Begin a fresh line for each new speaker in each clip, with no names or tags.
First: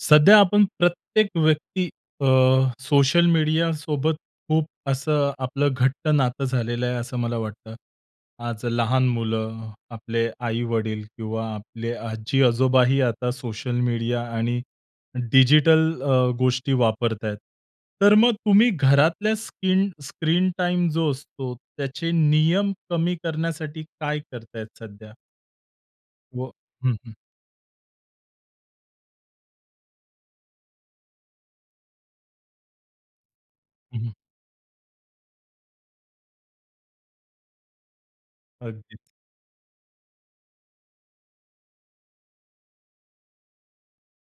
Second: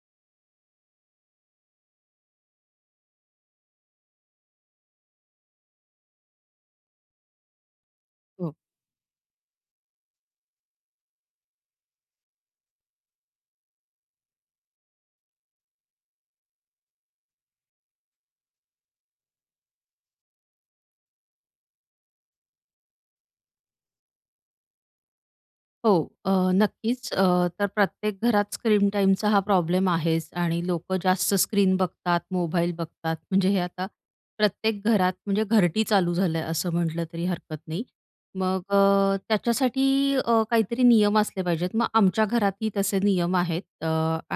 सध्या आपण प्रत्येक व्यक्ती अ, सोशल मीडियासोबत खूप असं आपलं घट्ट नातं झालेलं आहे, असं मला वाटतं.
हो.
आज लहान मुलं, आपले आई-वडील किंवा आपले आजी-आजोबाही आता सोशल मीडिया आणि डिजिटल अ, गोष्टी वापरतायेत. तर मग तुम्ही घरातल्या स्क्लीन स्क्रीन टाईम जो असतो त्याचे नियम कमी करण्यासाठी काय करतायेत सध्या?
हो. अ,
व हं,
नक्कीच
हं.
अ, तर प्रत्येक घरात स्क्रीन टाईमचा हा प्रॉब्लेम आहेच आणि लोकं जास्त स्क्रीन बघतात, मोबाईल बघतात म्हणजे हे आता
हं, हं.
प्रत्येक घरात, म्हणजे घरटी चालू झालं, असं म्हटलं तरी हरकत नाही. मग अ,
अगदी.
त्याच्यासाठी अ, काहीतरी नियम असले पाहिजेत. मग आमच्या घरातही तसे नियम आहेत. अ,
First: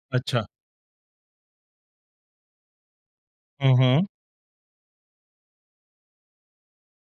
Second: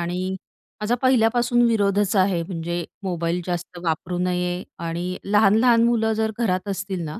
आणि
अच्छा.
माझा पहिल्यापासून विरोधच आहे म्हणजे मोबाईल
हं,
जास्त
हं.
वापरू नये आणि लहान-लहान मुलं जर घरात असतील ना,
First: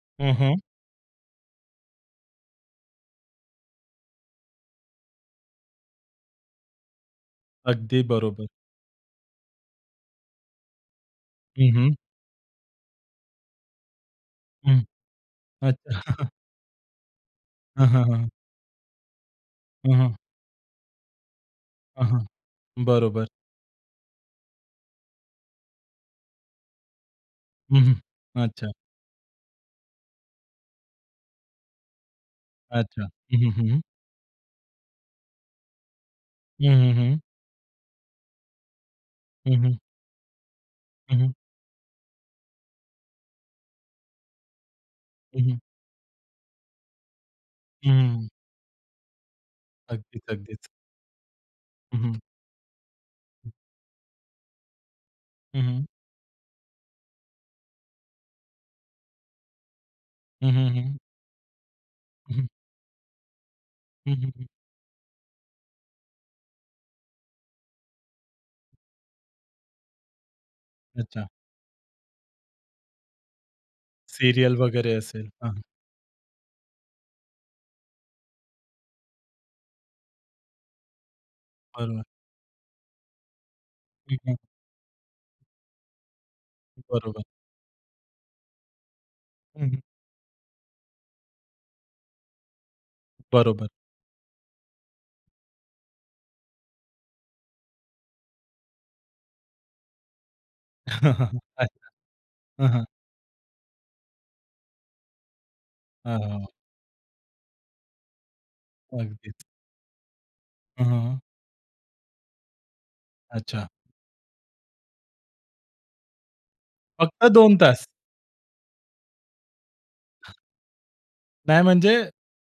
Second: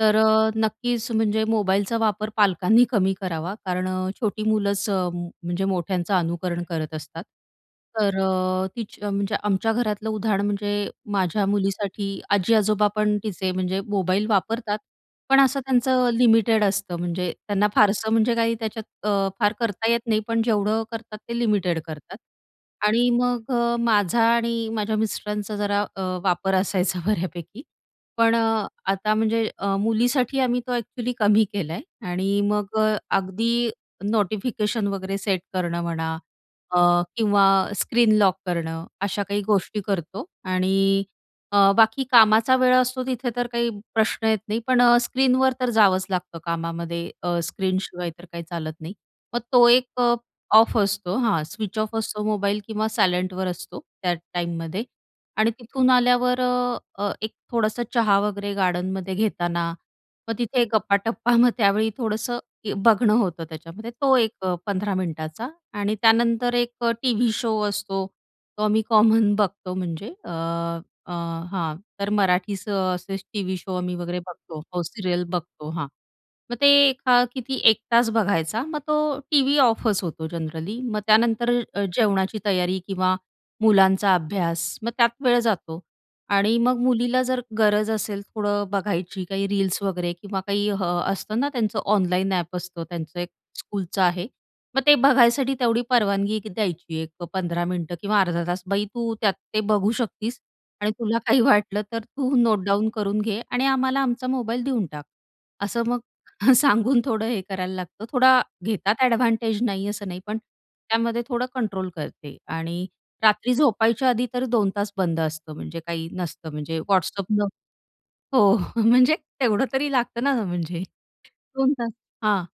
तर
हं,
अ,
हं.
नक्कीच म्हणजे मोबाईलचा वापर पालकांनी कमी करावा कारण अ, छोटी मुलंच म्हणजे मोठ्यांचं अनुकरण करत असतात.
अगदी
तर
बरोबर.
अ, तिच म्हणजे आमच्या घरातलं उदाहरण म्हणजे माझ्या
हं, हं.
मुलीसाठी आजी, आजोबा पण तिचे म्हणजे मोबाईल वापरतात,
हं.
पण असं
अच्छा.
त्यांचं लिमिटेड असतं. म्हणजे त्यांना
हं, हं,
फारसं
हं.
म्हणजे काही त्याच्यात अ, फार करता
हं,
येत
हं.
नाही. पण जेवढं करतात ते लिमिटेड
हं,
करतात
हं,
आणि
बरोबर.
मग अ, माझा आणि माझ्या मिस्टरांचा जरा अ, वापर असायचा बऱ्यापैकी.
हं, हं.
पण अ,
अच्छा.
आता म्हणजे अ, मुलीसाठी आम्ही तो अ‍ॅक्चुअली कमी केलाय आणि मग अ,
अच्छा. हं, हं, हं,
अगदी
हं.
नोटिफिकेशन वगैरे सेट करणं म्हणा
हं,
अ,
हं, हं.
किंवा स्क्रीन लॉक करणं, अशा काही
हं, हं.
गोष्टी करतो आणि
हं, हं.
अ, बाकी कामाचा वेळ असतो तिथे तर काही प्रश्न येत नाही. पण अ,
हं,
स्क्रीनवर
हं.
तर जावंच लागतं कामामध्ये. अ,
हं,
स्क्रीनशिवाय तर
हं.
काही चालत नाही. मग तो एक अ,
अगदी, अगदीच.
ऑफ असतो. हां, स्विच ऑफ
हं, हं.
असतो मोबाईल किंवा सायलेंटवर असतो, त्या टाईममध्ये. आणि
हं, हं.
तिथून आल्यावर अ, अ, एक थोडंसं चहा वगैरे गार्डनमध्ये घेताना, मग
हं,
तिथे
हं, हं.
गप्पाटप्पा मग त्यावेळी थोडंसं
हं.
बघणं होतं त्याच्यामध्ये.
हं,
तो
हं,
एक
हं.
15 मिनिटाचा आणि त्यानंतर एक टीव्ही शो असतो. तो आम्ही कॉमन बघतो म्हणजे अ, अ,
अच्छा.
हां तर मराठीच असेच टीव्ही शो आम्ही वगैरे
सीरियल
बघतो. हो,
वगैरे
सीरियल
असेल. हं, हं.
बघतो हा मग ते एका किती 1 तास बघायचा मग तो टीव्ही ऑफच होतो जनरली. मग त्यानंतर अ,
बघणार.
जेवणाची तयारी किंवा मुलांचा
हं, हं.
अभ्यास. मग त्यात वेळ जातो आणि मग
बरोबर.
मुलीला जर गरज असेल थोडं बघायची काही
हं, हं.
रील्स वगैरे किंवा काही अ, असतं ना त्यांचं ऑनलाईन ॲप असतं, त्यांचं एक
बरोबर.
स्कूलचं आहे, मग ते बघायसाठी तेवढी परवानगी द्यायची एक अ, 15 मिनिटं किंवा अर्धा तास. "बाई तू त्यात ते बघू शकतीस आणि तुला काही
अच्छा.
वाटलं तर तू नोट
हं, हं.
डाउन करून घे आणि आम्हाला आमचा मोबाईल देऊन टाक." असं मग
अ, हां, हां.
सांगून थोडं हे करायला लागतं, थोडा घेतात
अगदीच.
अ‍ॅडव्हांटेज नाही असं नाही, पण
हं, हं.
त्यामध्ये थोडं कंट्रोल करते आणि रात्री
अच्छा.
झोपायच्या आधी तर 2 तास बंद असतं. म्हणजे काही नसतं म्हणजे
फक्त
WhatsAppन
2 तास?
हो, म्हणजे तेवढं तरी लागतं ना, म्हणजे
नाही,
2 तास,
म्हणजे
हां.